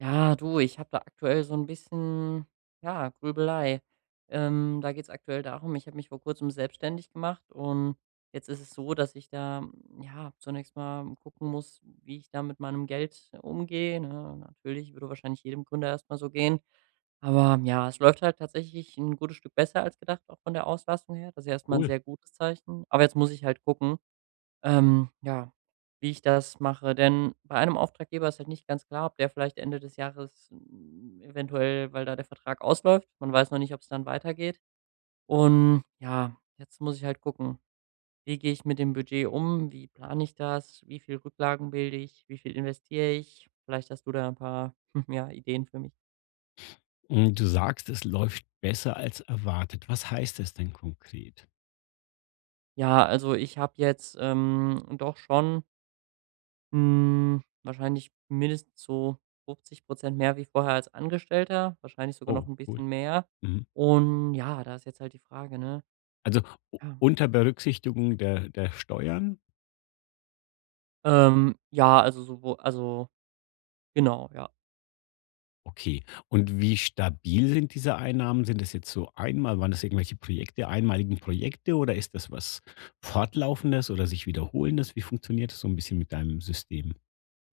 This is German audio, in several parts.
Ja, du, ich hab da aktuell so 'n bisschen, ja, Grübelei, ähm, da geht's aktuell darum: Ich hab mich vor Kurzem selbstständig gemacht und jetzt ist es so, dass ich da, ja, zunächst mal gucken muss, wie ich da mit meinem Geld umgehe, ne? Natürlich würde wahrscheinlich jedem Gründer erst mal so gehen, aber ja, es läuft halt tatsächlich ’n gutes Stück besser als gedacht, auch von der Auslastung her. Das ist ja erst mal ’n Cool. sehr gutes Zeichen. Aber jetzt muss ich halt gucken, ähm, ja, wie ich das mache. Denn bei einem Auftraggeber ist halt nicht ganz klar, ob der vielleicht Ende des Jahres eventuell weil da der Vertrag ausläuft, man weiß noch nicht, ob's dann weitergeht. Und, ja, jetzt muss ich halt gucken: „Wie gehe ich mit dem Budget um? Wie plane ich das? Wie viel Rücklagen bilde ich? Wie viel investiere ich?“ Vielleicht hast du da ’n paar ja, Ideen für mich? Hm, du sagst: „Es läuft besser als erwartet.“ Was heißt das denn konkret? Ja, also, ich hab jetzt, ähm, doch schon hm, wahrscheinlich mindestens so 50 % mehr wie vorher als Angestellter, wahrscheinlich sogar noch Oh ’n cool, bisschen mehr, mhm. und ja, da ist jetzt halt die Frage, ne? Also u Ja. unter Berücksichtigung der der Steuern? Ähm, ja also sowo also genau, ja. Okay, und wie stabil sind diese Einnahmen? Sind das jetzt so einmal waren das irgendwelche Projekte einmalige Projekte oder ist das was Fortlaufendes oder sich Wiederholendes? Wie funktioniert das so 'n bisschen mit deinem System?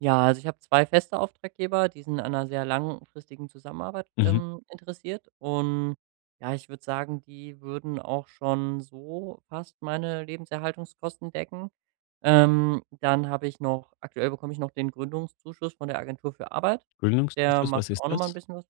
Ja, also ich hab 2 feste Auftraggeber, die sind an ’ner sehr langfristigen Zusammenarbeit, Mhm. ähm, interessiert, und ja, ich würde sagen, die würden auch schon so fast meine Lebenserhaltungskosten decken. Ähm, dann hab ich noch aktuell bekomme ich noch den Gründungszuschuss von der Agentur für Arbeit, der Gründungszuschuss, was macht ist auch noch mal ’n das? bisschen was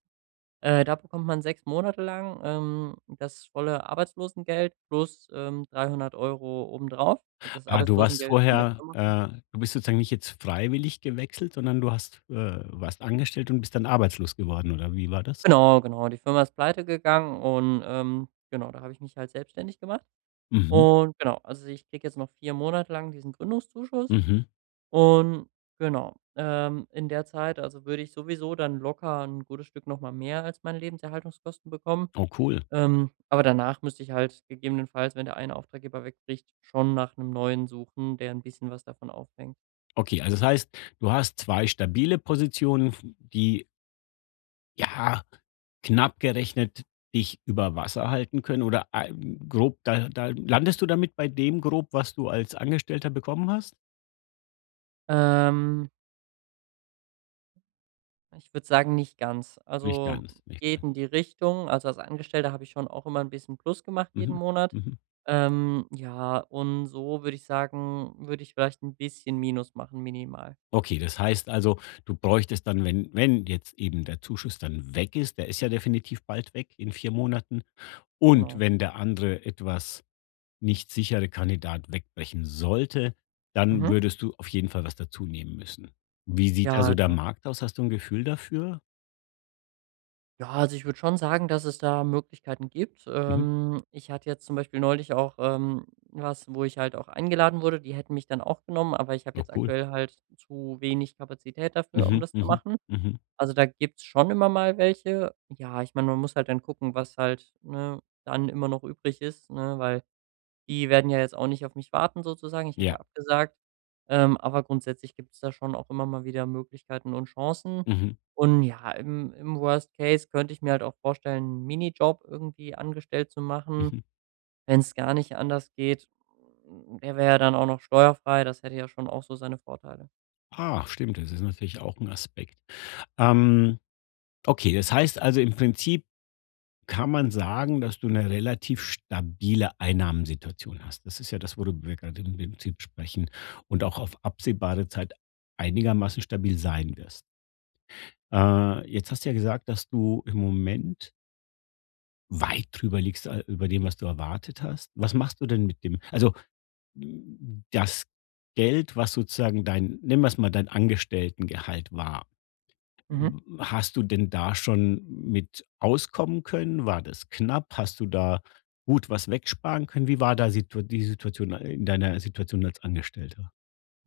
äh, da bekommt man 6 Monate lang, ähm, das volle Arbeitslosengeld plus, ähm, 300 € obendrauf, also das Ah, du warst Arbeitslosengeld von der vorher Firma äh du bist sozusagen nicht jetzt freiwillig gewechselt, sondern du hast, äh warst angestellt und bist dann arbeitslos geworden, oder wie war das? Genau, genau, die Firma ist pleite gegangen und, ähm, genau, da hab ich mich halt selbstständig gemacht Mhm. und genau. Also, ich kriege jetzt noch 4 Monate lang diesen Gründungszuschuss Mhm. und genau. Ähm, in der Zeit also würde ich sowieso dann locker ’n gutes Stück noch mal mehr als meine Lebenserhaltungskosten bekommen, Oh, cool. ähm, aber danach müsste ich halt gegebenenfalls, wenn der eine Auftraggeber wegbricht, schon nach ’nem Neuen suchen, der ’n bisschen was davon aufhängt. Okay, also das heißt, du hast 2 stabile Positionen, f die Ja knapp gerechnet dich über Wasser halten können oder, ah grob da da landest du damit bei dem Grob, was du als Angestellter bekommen hast? Ähm. Ich würd sagen, nicht ganz. Nicht Also, ganz, nicht geht in die Richtung. Also, als Angestellter hab ich schon auch immer 'n bisschen Plus gemacht, jeden Mhm. Monat. Mhm. Ähm, ja, und so würd ich sagen, würd ich vielleicht 'n bisschen Minus machen, minimal. Okay, das heißt also, du bräuchtest dann, wenn wenn jetzt eben der Zuschuss dann weg ist der ist ja definitiv bald weg, in 4 Monaten, und Genau. wenn der andere etwas nicht sichere Kandidat wegbrechen sollte, dann Mhm. würdest du auf jeden Fall was dazunehmen müssen. Wie sieht da Ja, so der genau. Markt aus? Hast du 'n Gefühl dafür? Ja, also ich würde schon sagen, dass es da Möglichkeiten gibt. Mhm. Ähm, ich hatte jetzt zum Beispiel neulich auch, ähm, was, wo ich halt auch eingeladen wurde. Die hätten mich dann auch genommen, aber ich hab Oh, jetzt cool. aktuell halt zu wenig Kapazität dafür, um Mhm. das zu Mhm. machen. Mhm. Also, da gibt's schon immer mal welche. Ja, ich mein, man muss halt dann gucken, was halt, ne, dann immer noch übrig ist, ne, weil die werden ja jetzt auch nicht auf mich warten, sozusagen. Ich hab Ja. ja abgesagt, ähm, aber grundsätzlich gibt's da schon auch immer mal wieder Möglichkeiten und Chancen. Mhm. Und ja, im im Worst Case könnt ich mir halt auch vorstellen, 'n Minijob irgendwie angestellt zu machen, Mhm. wenn's gar nicht anders geht. Äh, er wär ja dann auch noch steuerfrei, das hätte ja schon auch so seine Vorteile. Ah, stimmt, das ist natürlich auch 'n Aspekt. Ähm, okay, das heißt also im Prinzip kann man sagen, dass du 'ne relativ stabile Einnahmensituation hast. Das ist ja das, wo du wo wir gerade im Prinzip sprechen und auch auf absehbare Zeit einigermaßen stabil sein wirst. Äh, jetzt hast du ja gesagt, dass du im Moment weit drüber liegst, äh, über dem, was du erwartet hast. Was machst du denn mit dem also das Geld, was sozusagen dein nennen wir es mal dein Angestelltengehalt war? Mhm. W hast du denn da schon mit auskommen können? War das knapp? Hast du da gut was wegsparen können? Wie war da Situa die Situation a in deiner Situation als Angestellter?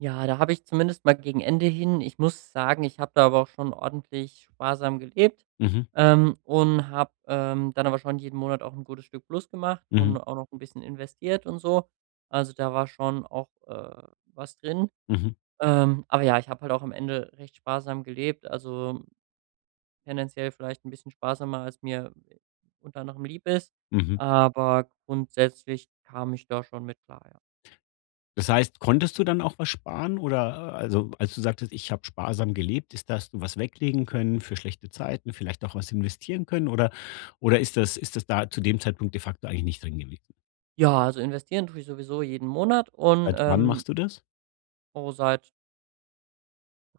Ja, da habe ich zumindest mal gegen Ende hin ich muss sagen, ich habe da aber auch schon ordentlich sparsam gelebt, Mhm. ähm, und habe, ähm, dann aber schon jeden Monat auch 'n gutes Stück Plus gemacht und Mhm. auch noch 'n bisschen investiert und so. Also, da war schon auch, äh, was drin. Mhm. Ähm, aber ja, ich hab halt auch am Ende recht sparsam gelebt, also tendenziell vielleicht 'n bisschen sparsamer, als mir unter anderem lieb ist, Mhm. aber grundsätzlich kam ich da schon mit klar, ja. Das heißt, konntest du dann auch was sparen, oder also als du sagtest: „Ich hab sparsam gelebt“, ist dass du was weglegen können für schlechte Zeiten, vielleicht auch was investieren können oder oder ist das ist das da zu dem Zeitpunkt de facto eigentlich nicht drin gewes Ja, also investieren tue ich sowieso jeden Monat und, Seit wann ähm machst du das? Oh, seit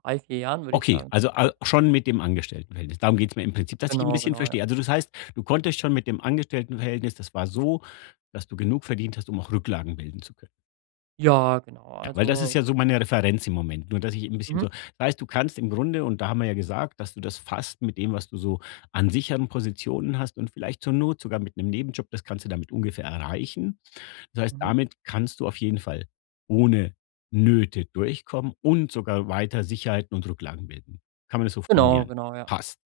3, 4 Jahren würde ich Okay, sagen also al [unintelligible] schon mit dem Angestelltenverhältnis. Darum geht's mir im Prinzip, dass ich 'n Genau, bisschen genau, ja. verstehe. Also das heißt, du konntest schon mit dem Angestelltenverhältnis das war so, dass du genug verdient hast, um auch Rücklagen bilden zu können. Ja, genau, Ja, weil das ist also ja so meine Referenz im Moment, nur dass ich 'n bisschen Mhm. so heißt, du kannst im Grunde und da haben wir ja gesagt, dass du das fast mit dem, was du so an sicheren Positionen hast, und vielleicht zur Not sogar mit 'nem Nebenjob, das kannst du damit ungefähr erreichen. Das heißt, Mhm. damit kannst du auf jeden Fall ohne Nöte durchkommen und sogar weiter Sicherheiten und Rücklagen bilden. Kann man das so Genau, formulieren? genau, ja. Passt.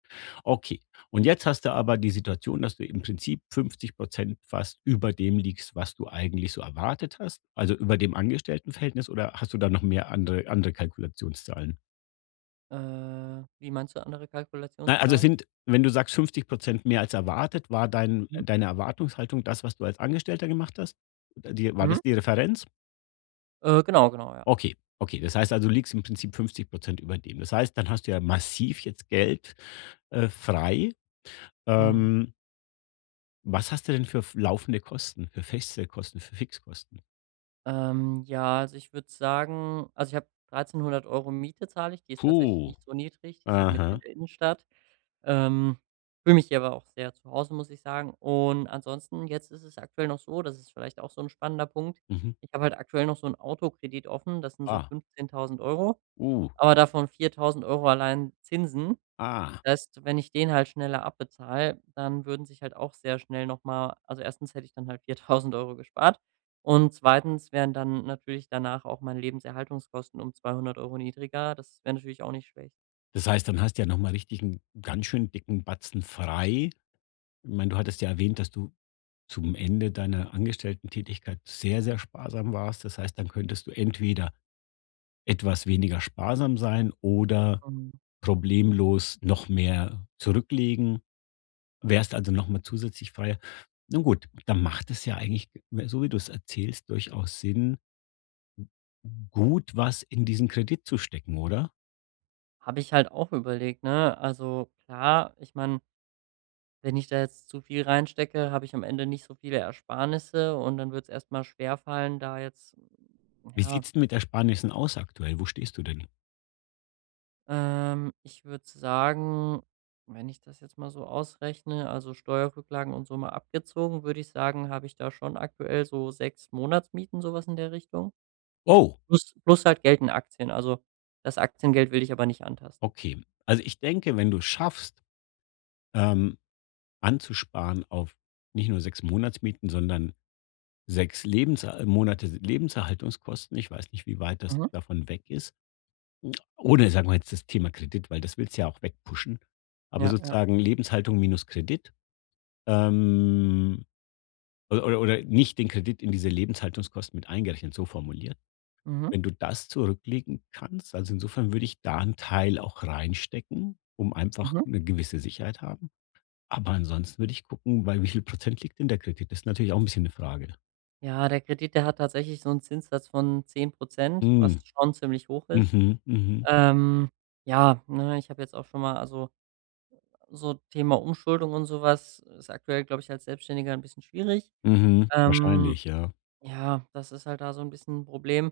Okay, und jetzt hast du aber die Situation, dass du im Prinzip 50% fast über dem liegst, was du eigentlich so erwartet hast. Also, über dem Angestelltenverhältnis oder hast du da noch mehr andere andere Kalkulationszahlen? Äh, wie meinst du „andere Na, also Kalkulationszahlen“? sind wenn du sagst 50 % mehr als erwartet, war dein Mhm. deine Erwartungshaltung das, was du als Angestellter gemacht hast? Die war Mhm. das die Referenz? Äh, genau, genau, ja. Okay, okay, das heißt also, du liegst im Prinzip 50 % über dem. Das heißt, dann hast du ja massiv jetzt Geld, äh, frei. Mhm. Ähm Was hast du denn für f laufende Kosten, für feste Kosten, für Fixkosten? Ähm, ja, also ich würd sagen also ich habe 1.300 € Miete zahle ich. Die ist tatsächlich Puh. nicht so niedrig, die ist halt mitten in Aha. der Innenstadt. Ähm. Fühle mich hier aber auch sehr zu Hause, muss ich sagen. Und ansonsten jetzt ist es aktuell noch so, das ist vielleicht auch so 'n spannender Punkt: Mhm. Ich habe halt aktuell noch so 'n Autokredit offen, das sind so Ah. 15.000 €, Uh. aber davon 4000 € allein Zinsen. Ah. Das heißt, wenn ich den halt schneller abbezahle, dann würden sich halt auch sehr schnell noch mal also 1. hätte ich dann halt 4000 € gespart und 2. wären dann natürlich danach auch meine Lebenserhaltungskosten um 200 € niedriger. Das wär natürlich auch nicht schlecht. Das heißt, dann hast du ja noch mal richtig 'n ganz schönen dicken Batzen frei. Mein, du hattest ja erwähnt, dass du zum Ende deiner Angestelltentätigkeit sehr, sehr sparsam warst. Das heißt, dann könntest du entweder etwas weniger sparsam sein oder Mhm. problemlos noch mehr zurücklegen. Wärst also noch mal zusätzlich freier. Nun gut, dann macht es ja eigentlich, m so wie du es erzählst, durchaus Sinn, gut was in diesen Kredit zu stecken, oder? Hab ich halt auch überlegt, ne? Also klar, ich mein wenn ich da jetzt zu viel reinstecke, hab ich am Ende nicht so viele Ersparnisse und dann wird's erst mal schwerfallen, da jetzt, Wie ja sieht's denn mit den Ersparnissen aus aktuell? Wo stehst du denn? Ähm, ich würde sagen wenn ich das jetzt mal so ausrechne, also Steuerrücklagen und so mal abgezogen, würde ich sagen, hab ich da schon aktuell so 6 Monatsmieten, so was in der Richtung. Oh. Plus plus halt Geld in Aktien, also das Aktiengeld will ich aber nicht antasten. Okay. Also, ich denke, wenn du es schaffst ähm, anzusparen auf nicht nur 6 Monatsmieten, sondern 6 Lebenser Monate se Lebenserhaltungskosten- ich weiß nicht, wie weit das Mhm. davon weg ist- oder sagen wir jetzt das Thema Kredit, weil das willst du ja auch wegpushen, aber Ja, ja. sozusagen Lebenshaltung minus Kredit, ähm, oder oder nicht den Kredit in diese Lebenshaltungskosten mit eingerechnet, so formuliert. Mhm. Wenn du das zurücklegen kannst, also insofern würde ich da 'n Teil auch reinstecken, um einfach Mhm. 'ne gewisse Sicherheit haben, aber ansonsten würde ich gucken, bei wie viel Prozent liegt denn der Kredit? Das ist natürlich auch 'n bisschen 'ne Frage. Ja, der Kredit, der hat tatsächlich so 'n Zinssatz von 10 %, was Mm. schon ziemlich hoch ist. Mhm. Mhm. Ähm, ja, ne, ich hab jetzt auch schon mal also so Thema Umschuldung und so was ist aktuell, glaub ich, als Selbstständiger 'n bisschen schwierig. Mhm. Wahrscheinlich, Ähm, ja. ja, das ist halt da so 'n bisschen 'n Problem.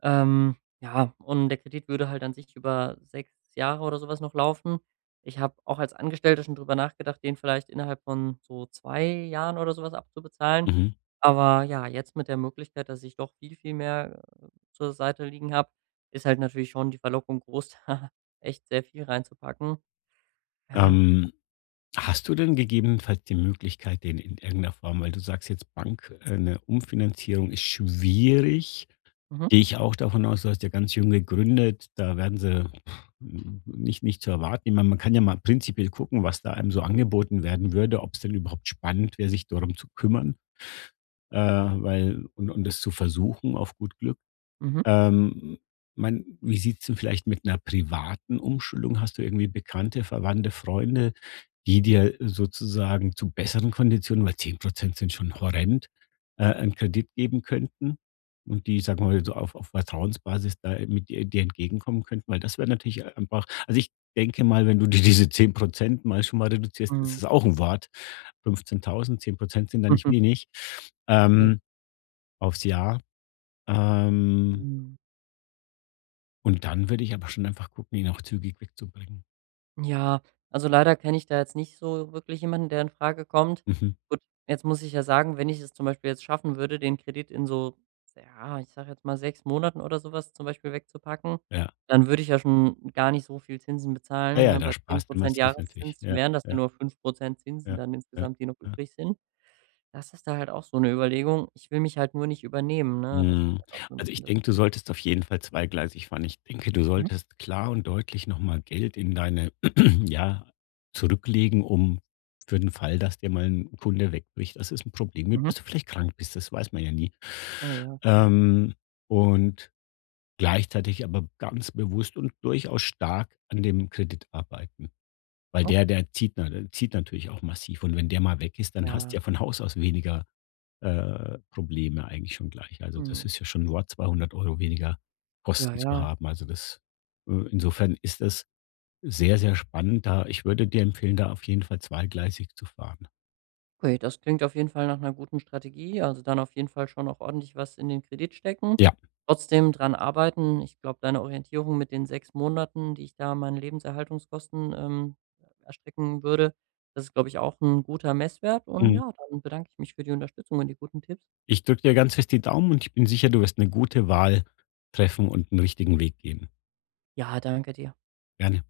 Ähm, ja, und der Kredit würde halt an sich über 6 Jahre oder so was noch laufen. Ich hab auch als Angestellter schon drüber nachgedacht, den vielleicht innerhalb von so 2 Jahren oder so was abzubezahlen. Mhm. Aber, ja, jetzt mit der Möglichkeit, dass ich doch viel, viel mehr zur Seite liegen hab, ist halt natürlich schon die Verlockung groß, echt sehr viel reinzupacken. Ja. Ähm. Hast du denn gegebenenfalls die Möglichkeit, den in irgend 'ner Form weil du sagst jetzt Bank, äh, 'ne Umfinanzierung ist schwierig. Mhm. Geh ich ja auch davon aus, du hast ja ganz jung gegründet, da werden sie, puh, nich nicht zu erwarten ich mein, man kann ja mal prinzipiell gucken, was da einem so angeboten werden würde, ob 's denn überhaupt spannend wäre, sich darum zu kümmern, äh, weil und und das zu versuchen, auf gut Glück. Mhm. Ähm, m mein, wie sieht's denn vielleicht mit 'ner privaten Umschuldung hast du irgendwie Bekannte, Verwandte, Freunde, die dir sozusagen zu besseren Konditionen weil 10% sind schon horrend, äh, 'nen Kredit geben könnten und die, sagen wir mal, so auf auf Vertrauensbasis da, äh, mit dir dir entgegenkommen könnten? Weil das wäre natürlich einfach also ich denke mal, wenn du dir diese 10% mal schon mal reduzierst, ist Mhm. das auch 'n Wort. 15.000, 10% sind da nicht Mhm. wenig. [unintelligible] Ähm. Auf's Jahr. Ähm Mhm. Und dann würde ich aber schon einfach gucken, ihn auch zügig wegzubringen. Ja, also leider kenne ich da jetzt nicht so wirklich jemanden, der infrage kommt. Mhm. Gut, jetzt muss ich ja sagen, wenn ich es zum Beispiel jetzt schaffen würde, den Kredit in so, s ja, ich sage jetzt mal, 6 Monaten oder so was zum Beispiel wegzupacken, Ja. dann würde ich ja schon gar nicht so viel Zinsen Ah bezahlen, ja, ne? da Bei 10 sparst du Prozent massiv wirklich. Jahreszins Ja, wären das ja ja. nur 5 Prozent Zinsen Ja. dann Ja. insgesamt, die noch Ja. übrig sind. Das ist da halt auch so 'ne Überlegung. Ich will mich halt nur nicht übernehmen, ne? Das Mhm. ist halt auch so 'n Also, ich bisschen das denke, du solltest auf jeden Fall zweigleisig fahren. Ich denke, du Mhm. solltest klar und deutlich noch mal Geld in deine ja, zurücklegen, um für den Fall, dass dir mal 'n Kunde wegbricht. Das ist 'n Problem, [unintelligible] Mhm. dass du vielleicht krank bist. Das weiß man ja nie. Oh, ja. Mhm. Ähm, und gleichzeitig aber ganz bewusst und durchaus stark an dem Kredit arbeiten. Weil der Okay. der zieht na zieht natürlich auch massiv und wenn der mal weg ist, dann hast Ja. ja von Haus aus weniger, äh, Probleme eigentlich schon gleich. Also, das Mhm. ist ja schon 'n Wort 200 € weniger Ja, Kosten zu ja. haben. Also das Äh, insofern ist das sehr, sehr spannend da ich würde dir empfehlen, da auf jeden Fall zweigleisig zu fahren. Okay, das klingt auf jeden Fall nach 'ner guten Strategie, also dann auf jeden Fall schon auch ordentlich was in den Kredit stecken. Ja. Trotzdem dran arbeiten. Ich glaube, deine Orientierung mit den 6 Monaten, die ich da meinen Lebenserhaltungskosten, ähm, erstrecken würde, das ist, glaub ich, auch 'n guter Messwert und Mhm. ja, dann bedanke ich mich für die Unterstützung und die guten Tipps. Ich drücke dir ganz fest die Daumen und ich bin sicher, du wirst 'ne gute Wahl treffen und 'n richtigen Weg gehen. Ja, danke dir. Gerne.